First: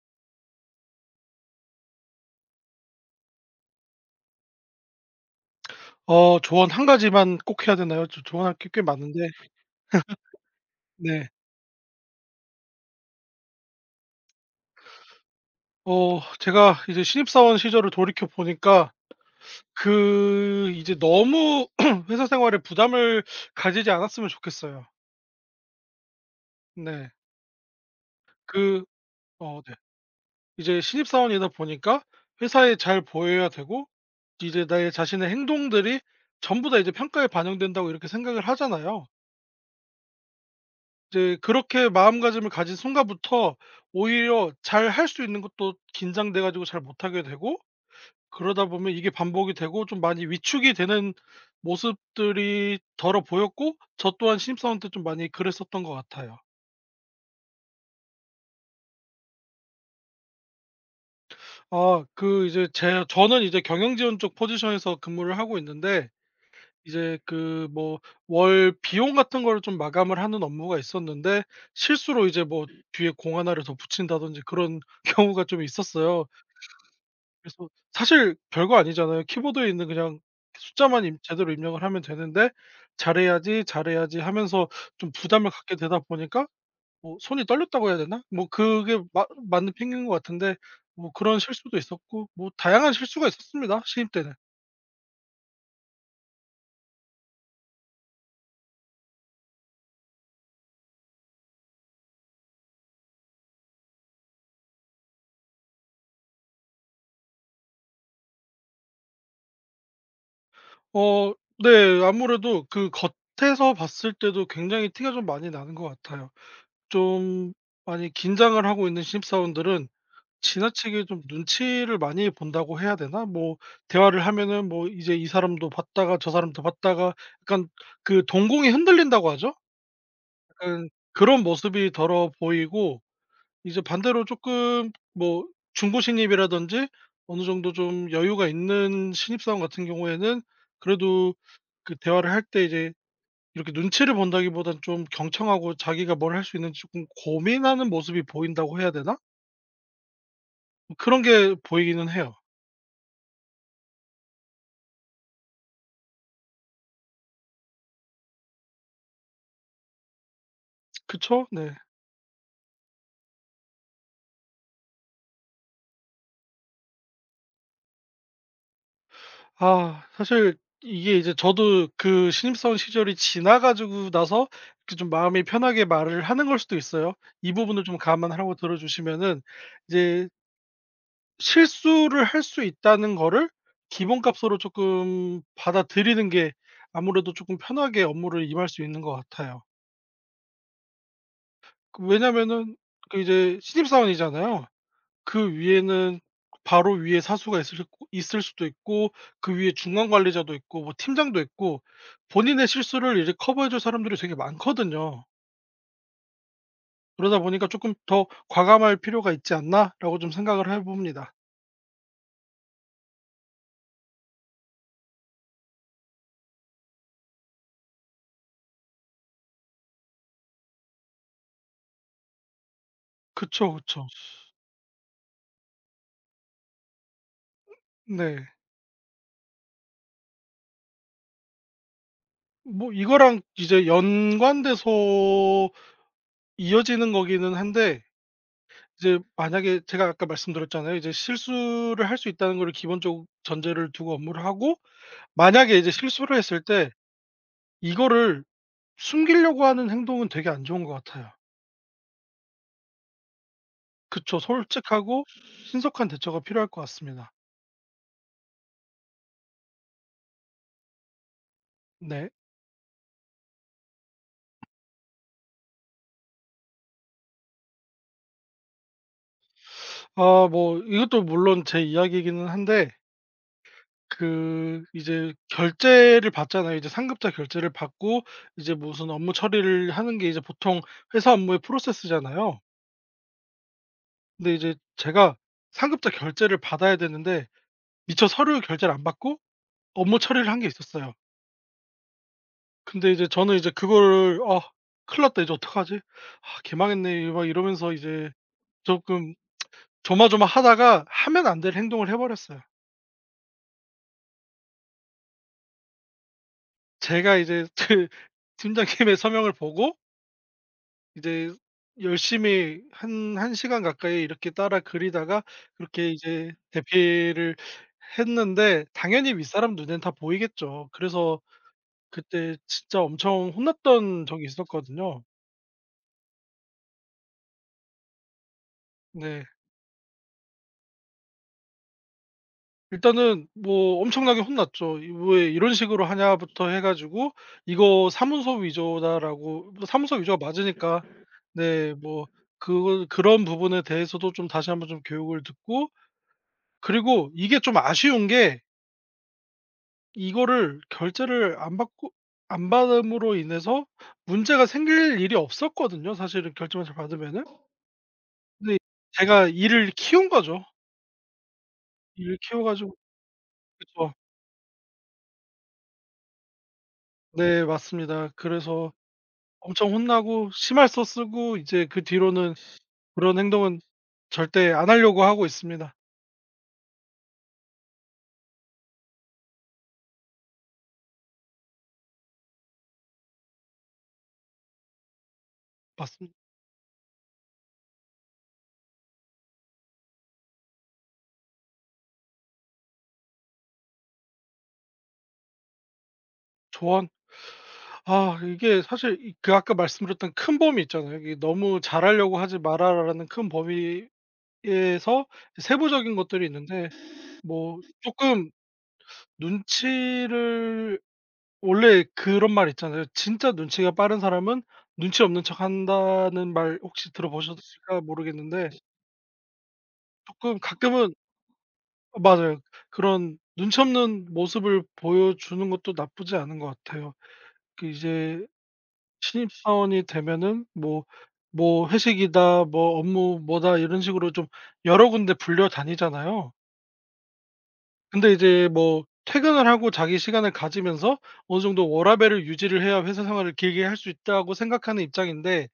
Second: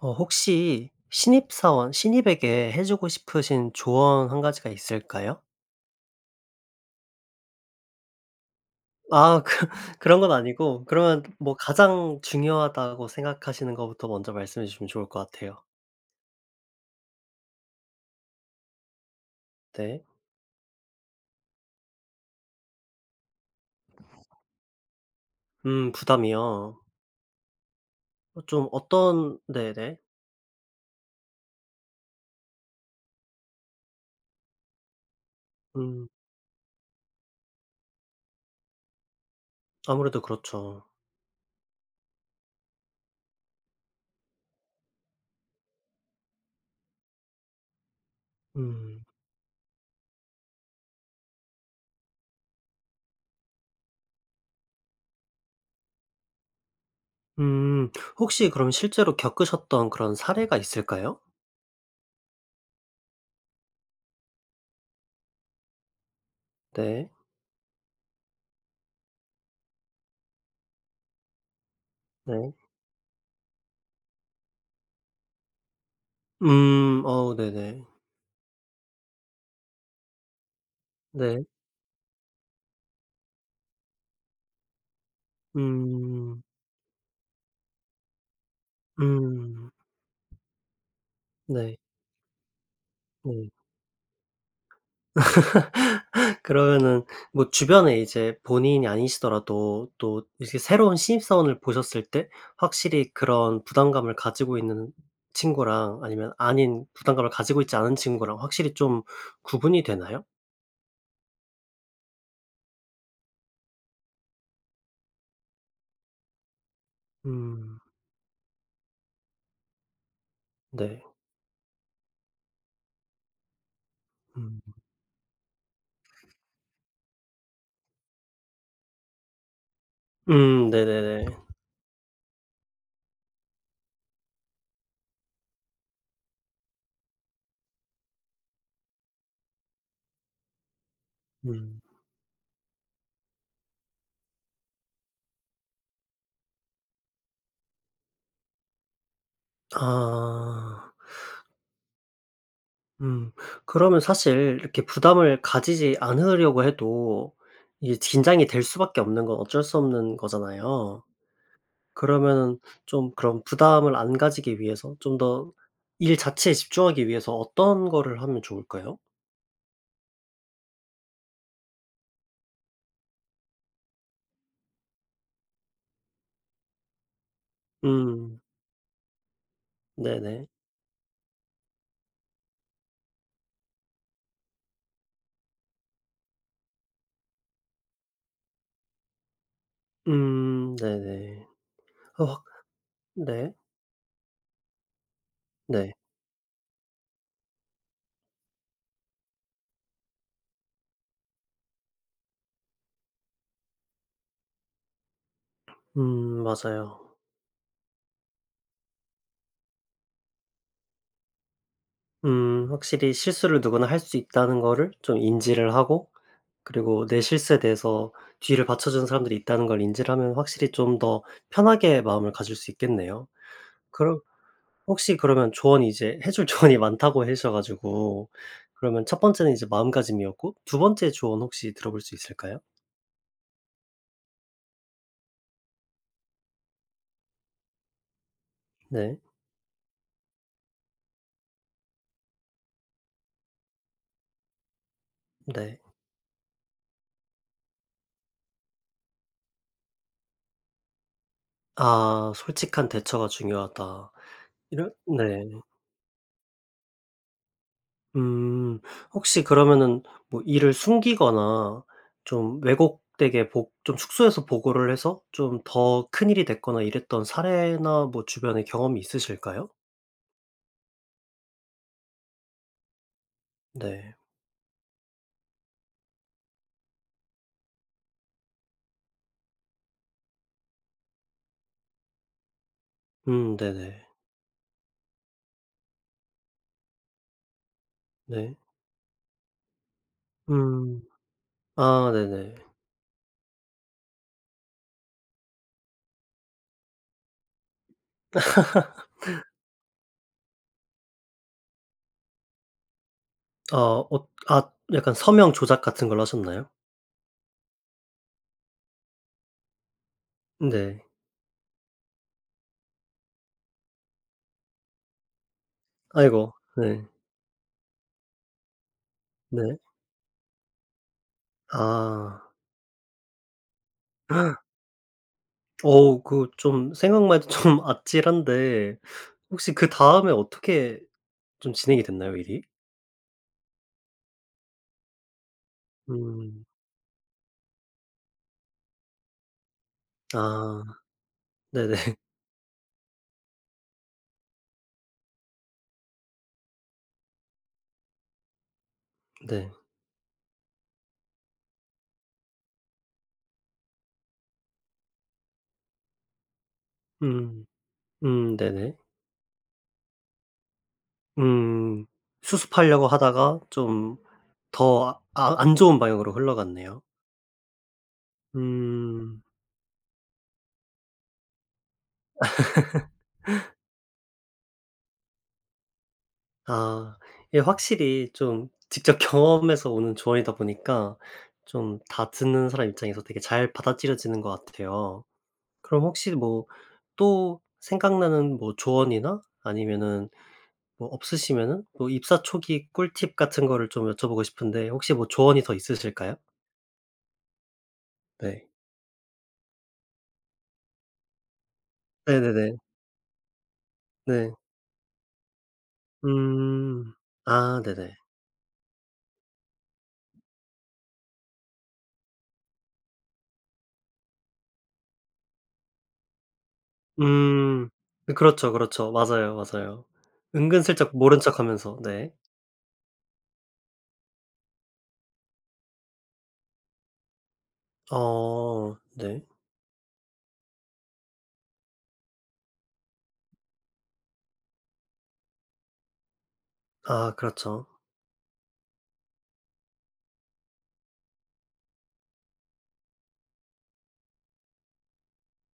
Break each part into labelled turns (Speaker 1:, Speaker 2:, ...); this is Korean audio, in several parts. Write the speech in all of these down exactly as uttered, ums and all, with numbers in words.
Speaker 1: 어 혹시 신입사원, 신입에게 해 주고 싶으신 조언 한 가지가 있을까요?
Speaker 2: 어 조언 한 가지만 꼭 해야 되나요? 조 조언할 게 꽤 많은데.
Speaker 1: 아, 그 그런 건 아니고, 그러면
Speaker 2: 네.
Speaker 1: 뭐 가장 중요하다고 생각하시는 것부터 먼저 말씀해 주시면 좋을 것 같아요.
Speaker 2: 어 제가 이제 신입사원 시절을 돌이켜 보니까,
Speaker 1: 네.
Speaker 2: 그 이제 너무 회사 생활에 부담을 가지지 않았으면 좋겠어요.
Speaker 1: 음, 부담이요.
Speaker 2: 네.
Speaker 1: 어 좀
Speaker 2: 그.
Speaker 1: 어떤.
Speaker 2: 어 네.
Speaker 1: 네네.
Speaker 2: 이제 신입사원이다 보니까 회사에 잘 보여야 되고, 이제 나의 자신의 행동들이
Speaker 1: 음.
Speaker 2: 전부 다 이제 평가에 반영된다고 이렇게 생각을 하잖아요.
Speaker 1: 아무래도 그렇죠.
Speaker 2: 이제 그렇게 마음가짐을 가진 순간부터 오히려 잘 할 수 있는 것도 긴장돼 가지고 잘 못하게 되고, 그러다 보면
Speaker 1: 음.
Speaker 2: 이게 반복이 되고 좀 많이 위축이 되는 모습들이 더러 보였고, 저 또한 신입사원 때 좀 많이 그랬었던 것 같아요.
Speaker 1: 음. 혹시 그럼 실제로 겪으셨던 그런 사례가 있을까요?
Speaker 2: 아, 그 이제 제 저는 이제 경영 지원 쪽 포지션에서 근무를 하고 있는데,
Speaker 1: 네.
Speaker 2: 이제 그 뭐 월 비용 같은 거를 좀 마감을 하는 업무가 있었는데, 실수로 이제
Speaker 1: 네.
Speaker 2: 뭐 뒤에 공 하나를 더 붙인다든지 그런 경우가 좀 있었어요.
Speaker 1: 음. 어
Speaker 2: 그래서
Speaker 1: 네네.
Speaker 2: 사실 별거 아니잖아요. 키보드에 있는 그냥 숫자만 임
Speaker 1: 네. 네.
Speaker 2: 제대로 입력을 하면 되는데, '잘해야지, 잘해야지.' 하면서 좀 부담을 갖게 되다
Speaker 1: 음.
Speaker 2: 보니까 뭐 손이 떨렸다고 해야 되나? 뭐 그게 마
Speaker 1: 음.
Speaker 2: 맞는 핑계인 것 같은데, 뭐 그런
Speaker 1: 네.
Speaker 2: 실수도 있었고 뭐 다양한 실수가
Speaker 1: 네.
Speaker 2: 있었습니다, 신입 때는.
Speaker 1: 그러면은 뭐 주변에 이제 본인이 아니시더라도 또 이렇게 새로운 신입사원을 보셨을 때 확실히 그런 부담감을 가지고 있는 친구랑 아니면 아닌 부담감을 가지고 있지 않은 친구랑 확실히 좀 구분이 되나요?
Speaker 2: 어 네. 아무래도 그 겉에서 봤을 때도 굉장히 티가 좀 많이 나는 것 같아요. 좀
Speaker 1: 음.
Speaker 2: 많이 긴장을 하고 있는 신입사원들은
Speaker 1: 네.
Speaker 2: 지나치게 좀 눈치를 많이 본다고 해야 되나? 뭐 대화를
Speaker 1: 음.
Speaker 2: 하면은 뭐 이제 이 사람도 봤다가 저 사람도 봤다가, 약간 그 동공이 흔들린다고 하죠.
Speaker 1: 음
Speaker 2: 약간
Speaker 1: 네네네.
Speaker 2: 그런 모습이 더러 보이고, 이제 반대로 조금 뭐 중고 신입이라든지 어느 정도 좀 여유가 있는 신입사원 같은 경우에는, 그래도
Speaker 1: 음.
Speaker 2: 그 대화를 할 때 이제 이렇게 눈치를 본다기보단 좀 경청하고 자기가 뭘 할 수 있는지 쪼 고민하는 모습이 보인다고 해야 되나?
Speaker 1: 아.
Speaker 2: 뭐 그런 게 보이기는 해요.
Speaker 1: 음. 그러면 사실 이렇게 부담을 가지지 않으려고 해도 이게 긴장이 될 수밖에 없는 건 어쩔 수 없는 거잖아요.
Speaker 2: 그쵸? 네.
Speaker 1: 그러면은 좀 그런 부담을 안 가지기 위해서 좀 더 일 자체에 집중하기 위해서 어떤 거를 하면 좋을까요?
Speaker 2: 아, 사실 이게 이제 저도 그 신입사원 시절이 지나 가지고 나서 이렇게 좀 마음이 편하게 말을 하는 걸 수도 있어요. 이 부분을 좀
Speaker 1: 음.
Speaker 2: 감안하라고 들어주시면은, 이제
Speaker 1: 네네.
Speaker 2: 실수를 할 수 있다는 거를 기본값으로 조금 받아들이는 게 아무래도 조금 편하게 업무를 임할 수 있는 것 같아요.
Speaker 1: 음 네네.
Speaker 2: 그
Speaker 1: 어 확
Speaker 2: 왜냐면은, 그
Speaker 1: 네.
Speaker 2: 이제 신입사원이잖아요. 그
Speaker 1: 네.
Speaker 2: 위에는 바로 위에 사수가 있을 수- 있을 수도 있고, 그 위에 중간 관리자도 있고 뭐 팀장도 있고, 본인의 실수를 이제 커버해 줄 사람들이 되게 많거든요.
Speaker 1: 음 맞아요.
Speaker 2: 그러다 보니까 '조금 더 과감할 필요가 있지 않나.'라고 좀 생각을 해 봅니다.
Speaker 1: 음, 확실히 실수를 누구나 할 수 있다는 거를 좀 인지를 하고, 그리고 내 실수에 대해서 뒤를 받쳐주는 사람들이 있다는 걸 인지를 하면 확실히 좀 더 편하게 마음을 가질 수 있겠네요.
Speaker 2: 그쵸, 그쵸.
Speaker 1: 그러 혹시 그러면 조언이 이제 해줄 조언이 많다고 하셔 가지고,
Speaker 2: 네.
Speaker 1: 그러면 첫 번째는 이제 마음가짐이었고, 두 번째 조언 혹시 들어볼 수 있을까요?
Speaker 2: 뭐 이거랑 이제 연관돼서 이어지는 거기는 한데,
Speaker 1: 네.
Speaker 2: 이제 만약에 제가 아까 말씀드렸잖아요. 이제 실수를 할 수 있다는 걸 기본적 전제를 두고 업무를 하고, 만약에
Speaker 1: 네.
Speaker 2: 이제 실수를 했을 때 이거를 숨기려고 하는 행동은 되게 안 좋은 것 같아요.
Speaker 1: 아, 솔직한 대처가 중요하다.
Speaker 2: 그쵸.
Speaker 1: 이런.
Speaker 2: 솔직하고
Speaker 1: 네.
Speaker 2: 신속한 대처가 필요할 것 같습니다.
Speaker 1: 음. 혹시 그러면은 뭐 일을 숨기거나
Speaker 2: 네.
Speaker 1: 좀 왜곡되게 보 좀 축소해서 보고를 해서 좀 더 큰일이 됐거나 이랬던 사례나 뭐 주변에 경험이 있으실까요?
Speaker 2: 아, 뭐 이것도 물론 제 이야기이기는 한데,
Speaker 1: 네.
Speaker 2: 그 이제 결제를 받잖아요. 이제 상급자 결제를 받고 이제 무슨 업무 처리를 하는 게 이제 보통 회사 업무의 프로세스잖아요.
Speaker 1: 음 네네.
Speaker 2: 근데 이제 제가 상급자 결제를 받아야 되는데, 미처
Speaker 1: 네.
Speaker 2: 서류 결제를 안 받고 업무 처리를 한 게
Speaker 1: 음.
Speaker 2: 있었어요.
Speaker 1: 아 네네.
Speaker 2: 근데 이제 저는 이제 그거를 '아, 큰일 났다. 이제 어떡하지? 아, 개망했네.' 막 이러면서 이제 조금 조마조마하다가 하면 안 될 행동을 해 버렸어요.
Speaker 1: 아 어, 아 약간 서명 조작 같은 걸 하셨나요?
Speaker 2: 제가 이제 그 팀장님의 서명을 보고,
Speaker 1: 네.
Speaker 2: 이제 열심히 한 한 시간 가까이 이렇게 따라 그리다가 그렇게 이제
Speaker 1: 아이고. 네.
Speaker 2: 대피를 했는데, 당연히 윗사람
Speaker 1: 네.
Speaker 2: 눈엔 다 보이겠죠. 그래서
Speaker 1: 아.
Speaker 2: 그때 진짜 엄청 혼났던 적이 있었거든요.
Speaker 1: 어우, 그 좀 생각만 해도 좀 아찔한데,
Speaker 2: 네.
Speaker 1: 혹시 그다음에 어떻게 좀 진행이 됐나요, 일이?
Speaker 2: 일단은 뭐 엄청나게 혼났죠. 이 '왜 이런 식으로
Speaker 1: 음.
Speaker 2: 하냐.'부터 해 가지고, "이거 사문서 위조다."라고, 뭐 사문서 위조가
Speaker 1: 아
Speaker 2: 맞으니까. 네,
Speaker 1: 네네.
Speaker 2: 뭐 그 그런 부분에 대해서도 좀 다시 한번 좀 교육을 듣고, 그리고 이게 좀 아쉬운 게,
Speaker 1: 네.
Speaker 2: 이거를 결제를 안 받고 안 받음으로 인해서 문제가 생길 일이 없었거든요, 사실은 결제만 잘 받으면은.
Speaker 1: 음. 음
Speaker 2: 근데
Speaker 1: 네네.
Speaker 2: 제가 일을 키운 거죠.
Speaker 1: 음.
Speaker 2: 일을 키워 가지고.
Speaker 1: 수습하려고 하다가
Speaker 2: 그쵸.
Speaker 1: 좀 더아 아, 안 좋은 방향으로 흘러갔네요.
Speaker 2: 네, 맞습니다. 그래서
Speaker 1: 음.
Speaker 2: 엄청 혼나고 심할서 쓰고, 이제 그 뒤로는 그런 행동은 절대 안 하려고 하고 있습니다.
Speaker 1: 아. 이게 확실히 좀 직접 경험에서 오는 조언이다 보니까 좀 다 듣는 사람 입장에서 되게 잘 받아들여지는 것 같아요. 그럼 혹시
Speaker 2: 맞습니다.
Speaker 1: 뭐 또 생각나는 뭐 조언이나 아니면은 뭐 없으시면은 뭐 입사 초기 꿀팁 같은 거를 좀 여쭤보고 싶은데, 혹시 뭐 조언이 더 있으실까요?
Speaker 2: 조언. 아,
Speaker 1: 네.
Speaker 2: 이게 사실 이 그 아까 말씀드렸던 큰 범위 있잖아요. 이게 '너무 잘하려고 하지
Speaker 1: 네네네.
Speaker 2: 마라.'라는 큰 범위에서
Speaker 1: 네.
Speaker 2: 세부적인 것들이 있는데,
Speaker 1: 음.
Speaker 2: 뭐
Speaker 1: 아 네네.
Speaker 2: 쪼끔 눈치를, 원래 그런 말 있잖아요. "진짜 눈치가 빠른 사람은 눈치 없는 척한다."는 말, 혹시
Speaker 1: 음.
Speaker 2: 들어보셨을까 모르겠는데,
Speaker 1: 그렇죠, 그렇죠. 맞아요, 맞아요.
Speaker 2: 쪼끔 가끔은.
Speaker 1: 은근슬쩍 모른 척하면서.
Speaker 2: 어
Speaker 1: 네.
Speaker 2: 맞아요. 그런 눈치 없는 모습을 보여주는 것도 나쁘지 않은 것 같아요. 그 이제
Speaker 1: 어 네.
Speaker 2: 신입사원이 되면은 뭐 뭐 회식이다 뭐 업무 뭐다 이런 식으로 좀 여러 군데 불려 다니잖아요.
Speaker 1: 아 그렇죠.
Speaker 2: 근데 이제 뭐 퇴근을 하고 자기 시간을 가지면서 어느 정도 워라밸을 유지를 해야 회사 생활을 길게 할 수 있다고 생각하는 입장인데,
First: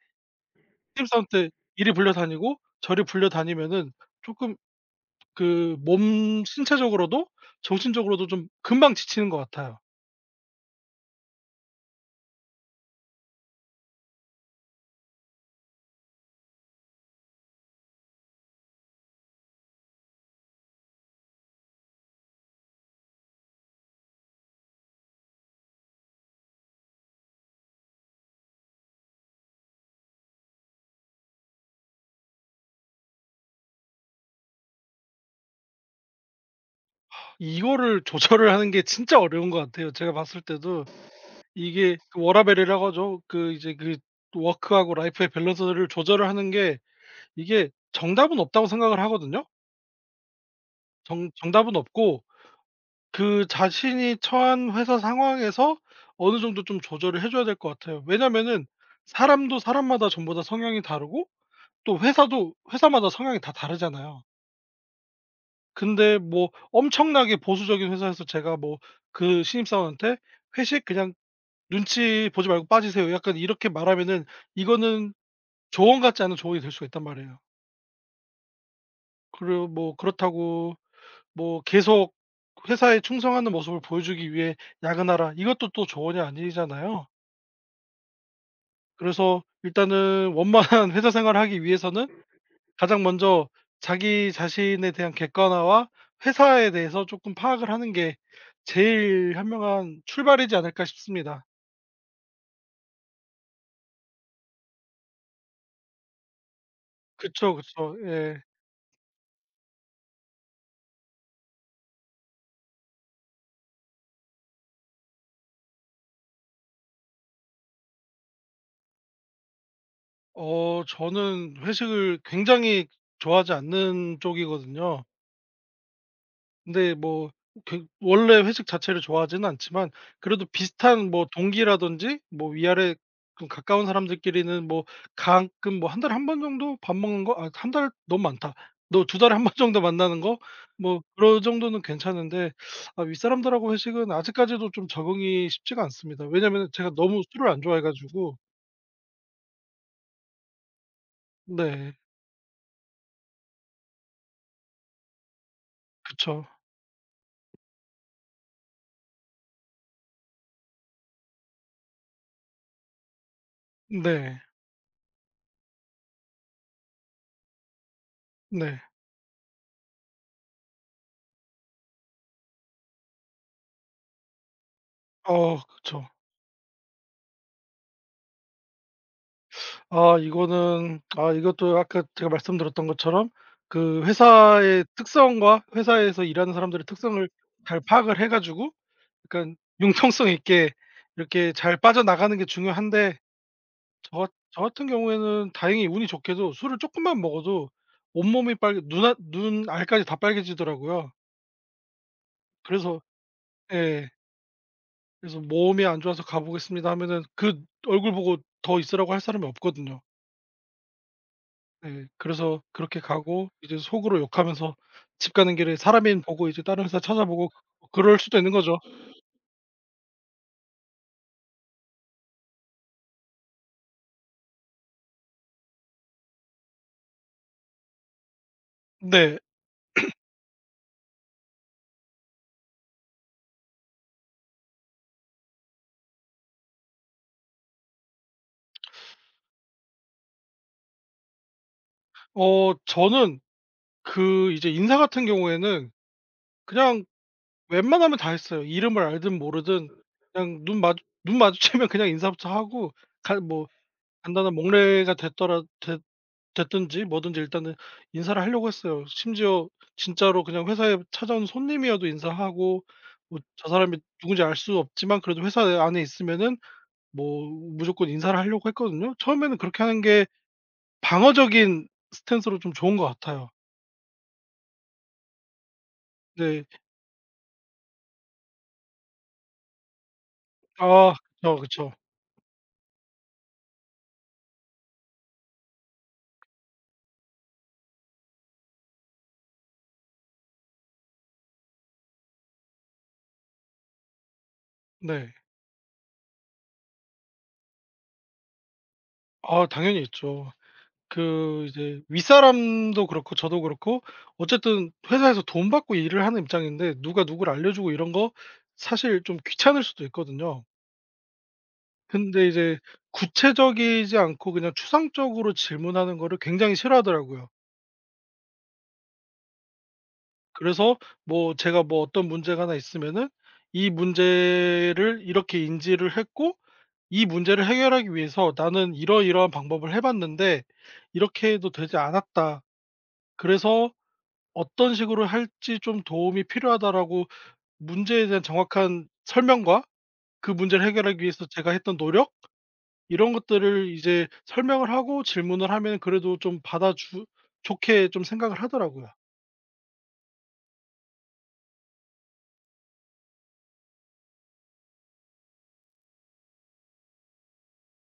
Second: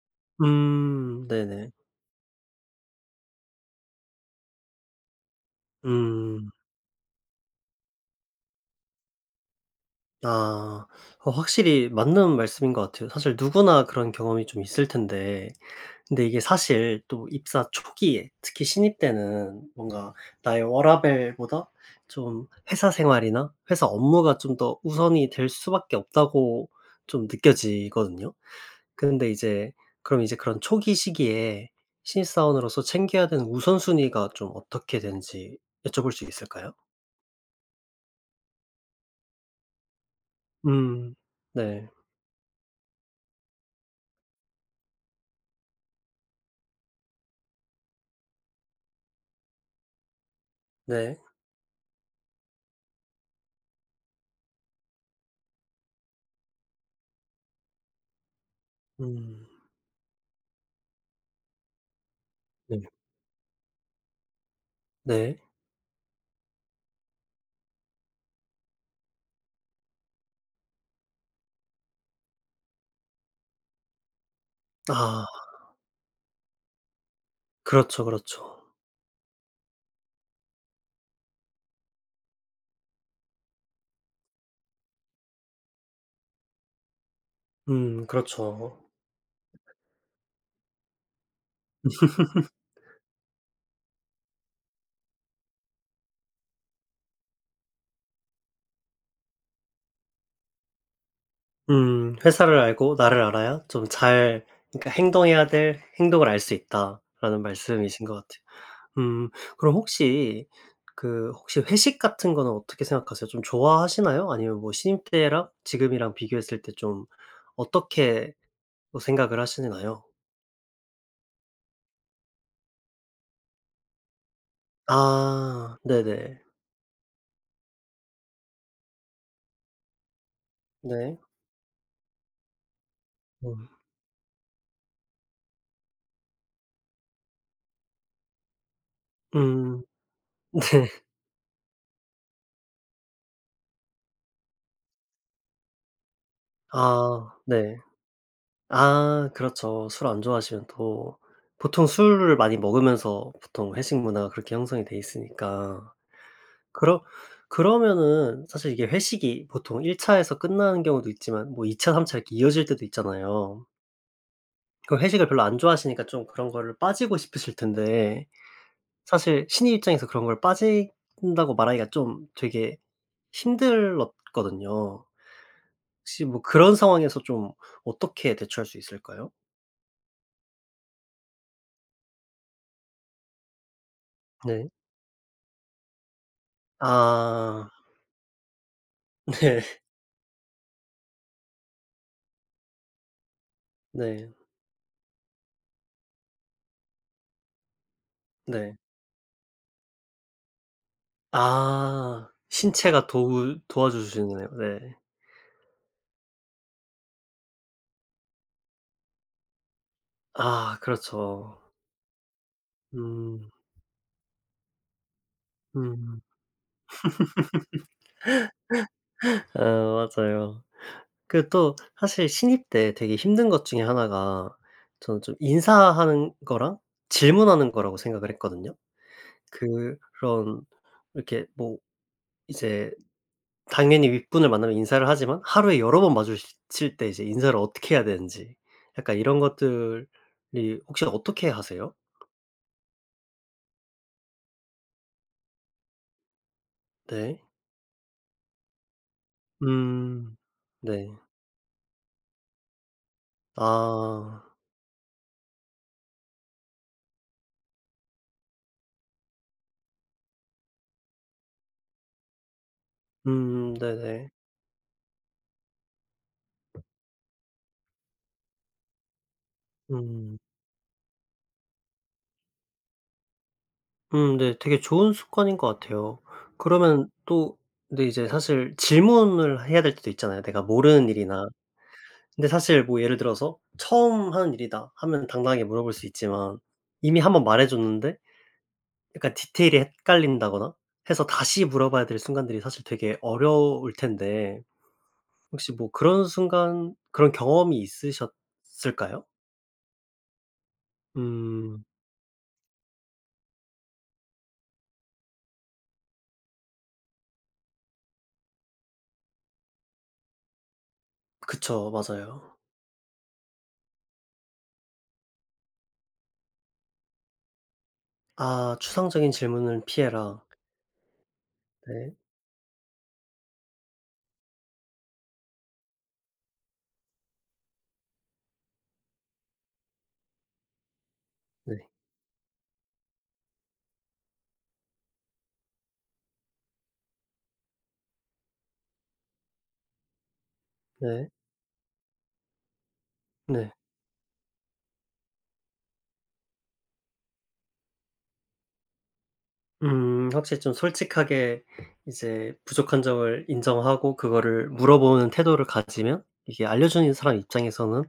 Speaker 2: 신입사원
Speaker 1: 음
Speaker 2: 때
Speaker 1: 네네.
Speaker 2: 이리 불려 다니고 저리 불려 다니면은 조금 그 몸
Speaker 1: 음.
Speaker 2: 신체적으로도 정신적으로도 좀 금방 지치는 것 같아요.
Speaker 1: 아. 어, 확실히 맞는 말씀인 것 같아요. 사실 누구나 그런 경험이 좀 있을 텐데, 근데 이게 사실 또 입사 초기에 특히 신입 때는 뭔가 나의 워라밸보다 좀 회사 생활이나 회사 업무가 좀 더 우선이 될 수밖에 없다고 좀 느껴지거든요. 근데 이제 그럼 이제 그런 초기 시기에 신입사원으로서 챙겨야 되는 우선순위가 좀 어떻게 되는지 여쭤볼 수 있을까요?
Speaker 2: 이거를 조절을 하는 게 진짜 어려운 것 같아요, 제가 봤을 때도.
Speaker 1: 음. 네.
Speaker 2: 이게 그 워라밸이라고 하죠. 그 이제 그 워크하고 라이프의 밸런스를 조절을 하는 게, 이게 정답은 없다고 생각을 하거든요.
Speaker 1: 네.
Speaker 2: 정 정답은 없고, 그 자신이 처한 회사 상황에서 어느 정도 좀 조절을 해 줘야 될 것 같아요. 왜냐면은
Speaker 1: 음.
Speaker 2: 사람도 사람마다 전부 다 성향이 다르고, 또 회사도
Speaker 1: 네.
Speaker 2: 회사마다 성향이 다 다르잖아요.
Speaker 1: 네.
Speaker 2: 근데 뭐 엄청나게 보수적인 회사에서 제가 뭐 그 신입사원한테 "회식 그냥 "눈치 보지 말고 빠지세요." 약간 이렇게 말하면은, 이거는
Speaker 1: 아.
Speaker 2: 조언 같지 않은 조언이 될 수가 있단 말이에요.
Speaker 1: 그렇죠, 그렇죠.
Speaker 2: 그리고 뭐 그렇다고 뭐 계속 회사에 충성하는 모습을 보여주기 위해 "야근하라." 이것도 또 조언이 아니잖아요.
Speaker 1: 음 그렇죠.
Speaker 2: 그래서 일단은 원만한 회사 생활을 하기 위해서는, 가장 먼저 자기 자신에 대한 객관화와 회사에 대해서 조금 파악을 하는 게 제일 현명한 출발이지 않을까 싶습니다.
Speaker 1: 음. '회사를 알고 나를 알아야 좀 잘, 그러니까 행동해야 될 행동을 알 수 있다.'라는
Speaker 2: 그쵸, 그쵸.
Speaker 1: 말씀이신 것 같아요.
Speaker 2: 예.
Speaker 1: 음. 그럼 혹시 그 혹시 회식 같은 거는 어떻게 생각하세요? 좀 좋아하시나요? 아니면 뭐 신입 때랑 지금이랑 비교했을 때 좀 어떻게 뭐 생각을 하시나요?
Speaker 2: 어 저는 회식을 굉장히 좋아하지 않는 쪽이거든요.
Speaker 1: 아 네네.
Speaker 2: 근데 뭐 그 원래 회식 자체를 좋아하지는 않지만, 그래도 비슷한
Speaker 1: 네.
Speaker 2: 뭐 동기라든지 뭐 위아래 좀
Speaker 1: 음.
Speaker 2: 가까운 사람들끼리는 뭐 가끔 뭐 한 달에 한 번 정도 밥 먹는 거, 아, 한 달 너무 많다. 너 두 달에 한 번 정도
Speaker 1: 음
Speaker 2: 만나는 거, 뭐
Speaker 1: 네.
Speaker 2: 그런 정도는 괜찮은데, 아, 윗사람들하고 회식은 아직까지도 좀 적응이 쉽지가 않습니다. 왜냐면 제가 너무
Speaker 1: 아
Speaker 2: 술을 안
Speaker 1: 네.
Speaker 2: 좋아해 가지고.
Speaker 1: 아 그렇죠. 술 안 좋아하시면 또 보통
Speaker 2: 네.
Speaker 1: 술을 많이 먹으면서 보통 회식 문화가 그렇게 형성이 돼 있으니까.
Speaker 2: 그쵸.
Speaker 1: 그러 그러면은 사실 이게 회식이 보통 일 차에서 끝나는 경우도 있지만 뭐 이 차, 삼 차 이렇게 이어질 때도 있잖아요.
Speaker 2: 네.
Speaker 1: 그 회식을 별로 안 좋아하시니까 좀 그런 거를 빠지고 싶으실 텐데,
Speaker 2: 네.
Speaker 1: 사실 신입 입장에서 그런 걸 빠진다고 말하기가 좀 되게 힘들었거든요.
Speaker 2: 어 그쵸.
Speaker 1: 혹시 뭐 그런 상황에서 좀 어떻게 대처할 수 있을까요?
Speaker 2: 아, 이거는 아 이것도 아까 제가 말씀드렸던 것처럼 그
Speaker 1: 네.
Speaker 2: 회사의 특성과 회사에서 일하는 사람들의 특성을
Speaker 1: 아
Speaker 2: 잘 파악을 해 가지고 약간
Speaker 1: 네.
Speaker 2: 융통성 있게 이렇게 잘 빠져나가는 게 중요한데, 저 같
Speaker 1: 네.
Speaker 2: 저 같은 경우에는 다행히 운이 좋게도 술을 조금만 먹어도 온몸이
Speaker 1: 네.
Speaker 2: 빨개, 눈 아- 눈 알까지 다 빨개지더라고요.
Speaker 1: 아,
Speaker 2: 그래서.
Speaker 1: 신체가 도우
Speaker 2: 예.
Speaker 1: 도와주시네요. 네.
Speaker 2: 그래서 "몸이 안 좋아서 가 보겠습니다." 하면은, 그 얼굴 보고 더 있으라고 할 사람이 없거든요.
Speaker 1: 아 그렇죠.
Speaker 2: 네. 그래서 그렇게 가고
Speaker 1: 음.
Speaker 2: 이제 속으로 욕하면서 집 가는 길에 사람인
Speaker 1: 음.
Speaker 2: 보고 이제 다른 회사 찾아보고 그럴 수도 있는 거죠.
Speaker 1: 아 맞아요. 그 또 사실 신입 때 되게 힘든 것 중에 하나가 저는 좀 인사하는 거랑 질문하는 거라고 생각을 했거든요.
Speaker 2: 네.
Speaker 1: 그런 이렇게 뭐 이제 당연히 윗분을 만나면 인사를 하지만 하루에 여러 번 마주칠 때 이제 인사를 어떻게 해야 되는지 약간 이런 것들이 혹시 어떻게 하세요?
Speaker 2: 어 저는 그 이제 인사 같은 경우에는 그냥
Speaker 1: 네.
Speaker 2: 웬만하면 다 했어요. 이름을 알든 모르든
Speaker 1: 음.
Speaker 2: 그냥 눈 마주
Speaker 1: 네.
Speaker 2: 눈 마주치면 그냥 인사부터 하고, 간 뭐
Speaker 1: 아.
Speaker 2: 간단한 목례가 됐더라 됐든지 뭐든지, 일단은 인사를 하려고 했어요. 심지어 진짜로 그냥 회사에 찾아온 손님이어도 인사하고, 뭐 저
Speaker 1: 음
Speaker 2: 사람이
Speaker 1: 네네.
Speaker 2: 누군지 알 수 없지만 그래도 회사 안에 있으면은 뭐 무조건 인사를 하려고 했거든요. 처음에는 그렇게 하는 게
Speaker 1: 음.
Speaker 2: 방어적인 스탠스로 좀 좋은 것 같아요.
Speaker 1: 음 네. 되게 좋은 습관인 것 같아요.
Speaker 2: 네.
Speaker 1: 그러면 또 근데 이제 사실 질문을 해야 될 때도 있잖아요, 내가 모르는
Speaker 2: 아,
Speaker 1: 일이나.
Speaker 2: 그쵸, 그쵸.
Speaker 1: 근데 사실 뭐 예를 들어서 "처음 하는 일이다." 하면 당당하게 물어볼 수 있지만 이미 한번 말해 줬는데 약간 디테일이 헷갈린다거나 해서 다시 물어봐야 될 순간들이 사실 되게 어려울 텐데,
Speaker 2: 네.
Speaker 1: 혹시 뭐 그런 순간 그런 경험이 있으셨을까요?
Speaker 2: 아, 당연히 있죠. 그
Speaker 1: 음.
Speaker 2: 이제 윗사람도 그렇고 저도 그렇고, 어쨌든 회사에서 돈 받고 일을 하는 입장인데 누가 누구를 알려주고 이런 거 사실 좀 귀찮을 수도 있거든요.
Speaker 1: 그쵸.
Speaker 2: 근데
Speaker 1: 맞아요.
Speaker 2: 이제 구체적이지 않고 그냥 추상적으로 질문하는 거를 굉장히 싫어하더라고요.
Speaker 1: 아, "추상적인 질문을 피해라."
Speaker 2: 그래서 뭐 제가 뭐
Speaker 1: 네.
Speaker 2: 어떤 문제가 하나 있으면은, 이 문제를 이렇게 인지를 했고, 이 문제를 해결하기 위해서 나는 이러이러한 방법을 해 봤는데 이렇게 해도
Speaker 1: 네.
Speaker 2: 되지 않았다, 그래서 어떤 식으로 할지 좀 도움이 필요하다라고, 문제에 대한 정확한 설명과 그 문제를 해결하기
Speaker 1: 네.
Speaker 2: 위해서 제가 했던 노력 이런
Speaker 1: 네.
Speaker 2: 것들을 이제 설명을 하고 질문을 하면, 그래도 좀 받아주 좋게 좀 생각을 하더라고요.
Speaker 1: 음, 확실히 좀 솔직하게 이제 부족한 점을 인정하고 그거를 물어보는 태도를 가지면 이게 알려주는 사람 입장에서는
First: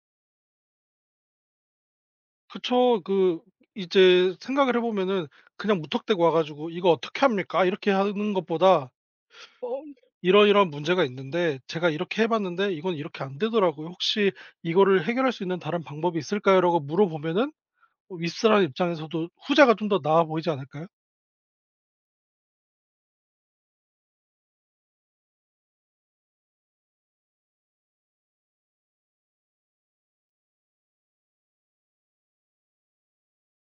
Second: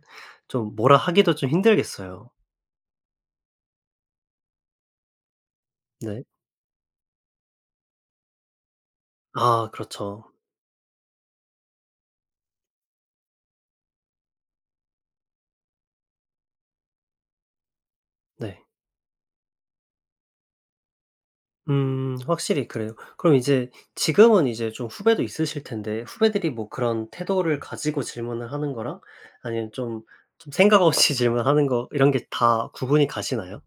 Speaker 1: 좀 뭐라 하기도 좀 힘들겠어요.
Speaker 2: 그쵸. 그 이제 생각을 해 보면은, 그냥 무턱대고
Speaker 1: 네.
Speaker 2: 와 가지고 "이거 어떻게 합니까?" 이렇게 하는 것보다,
Speaker 1: 아 그렇죠.
Speaker 2: "이러이러한 문제가 있는데 제가 이렇게 해 봤는데 이건 이렇게 안 되더라고요. 혹시 이거를 해결할 수 있는 다른 방법이 있을까요?"라고 물어보면은, 윗사람
Speaker 1: 네.
Speaker 2: 입장에서도 후자가 좀 더 나아 보이지 않을까요?
Speaker 1: 음, 확실히 그래요. 그럼 이제 지금은 이제 좀 후배도 있으실 텐데 후배들이 뭐 그런 태도를 가지고 질문을 하는 거랑 아니면 좀 좀 생각 없이 질문하는 거, 이런 게 다 구분이 가시나요?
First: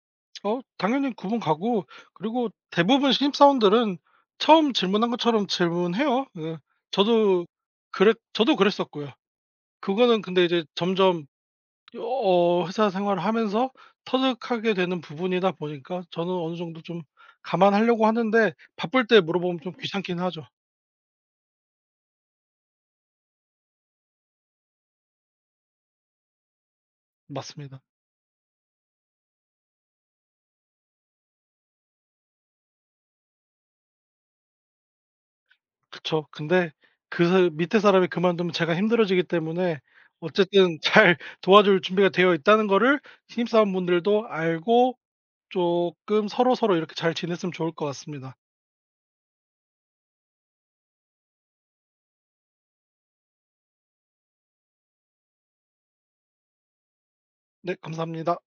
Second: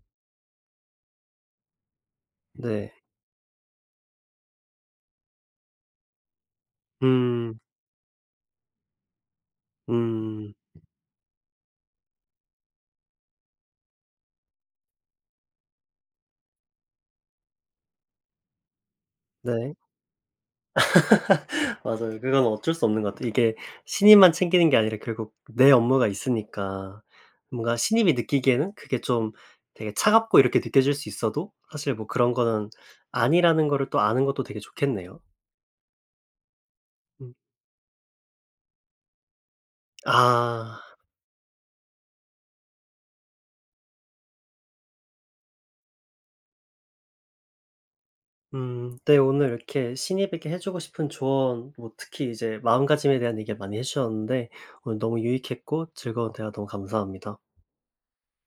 Speaker 2: 어 당연히 구분 가고, 그리고
Speaker 1: 네.
Speaker 2: 대부분 신입사원들은 처음 질문한 것처럼 질문해요. 예. 저도
Speaker 1: 음.
Speaker 2: 그랬 저도 그랬었고요. 그거는 근데
Speaker 1: 음.
Speaker 2: 이제 점점 어 회사 생활을 하면서 터득하게 되는 부분이다 보니까 저는 어느 정도 좀 감안하려고 하는데, 바쁠 때 물어보면 좀
Speaker 1: 네.
Speaker 2: 귀찮긴 하죠.
Speaker 1: 맞아요. 그건 어쩔 수 없는 것 같아요. 이게 신입만 챙기는 게 아니라 결국 내 업무가 있으니까, 뭔가
Speaker 2: 맞습니다.
Speaker 1: 신입이 느끼기에는 그게 좀 되게 차갑고 이렇게 느껴질 수 있어도 사실 뭐 그런 거는 아니라는 거를 또 아는 것도 되게 좋겠네요.
Speaker 2: 그쵸. 근데 그
Speaker 1: 음.
Speaker 2: 사 밑에 사람이 그만두면 제가 힘들어지기 때문에, 어쨌든
Speaker 1: 아.
Speaker 2: 잘 도와줄 준비가 되어 있다는 거를 신입사원분들도 알고 조금 서로서로 이렇게 잘 지냈으면 좋을 것 같습니다.
Speaker 1: 음, 네, 오늘 이렇게 신입에게 해 주고 싶은 조언 뭐 특히 이제 마음가짐에 대한 얘기를 많이 해 주셨는데, 오늘 너무 유익했고 즐거운 대화 너무 감사합니다.
Speaker 2: 네, 감사합니다.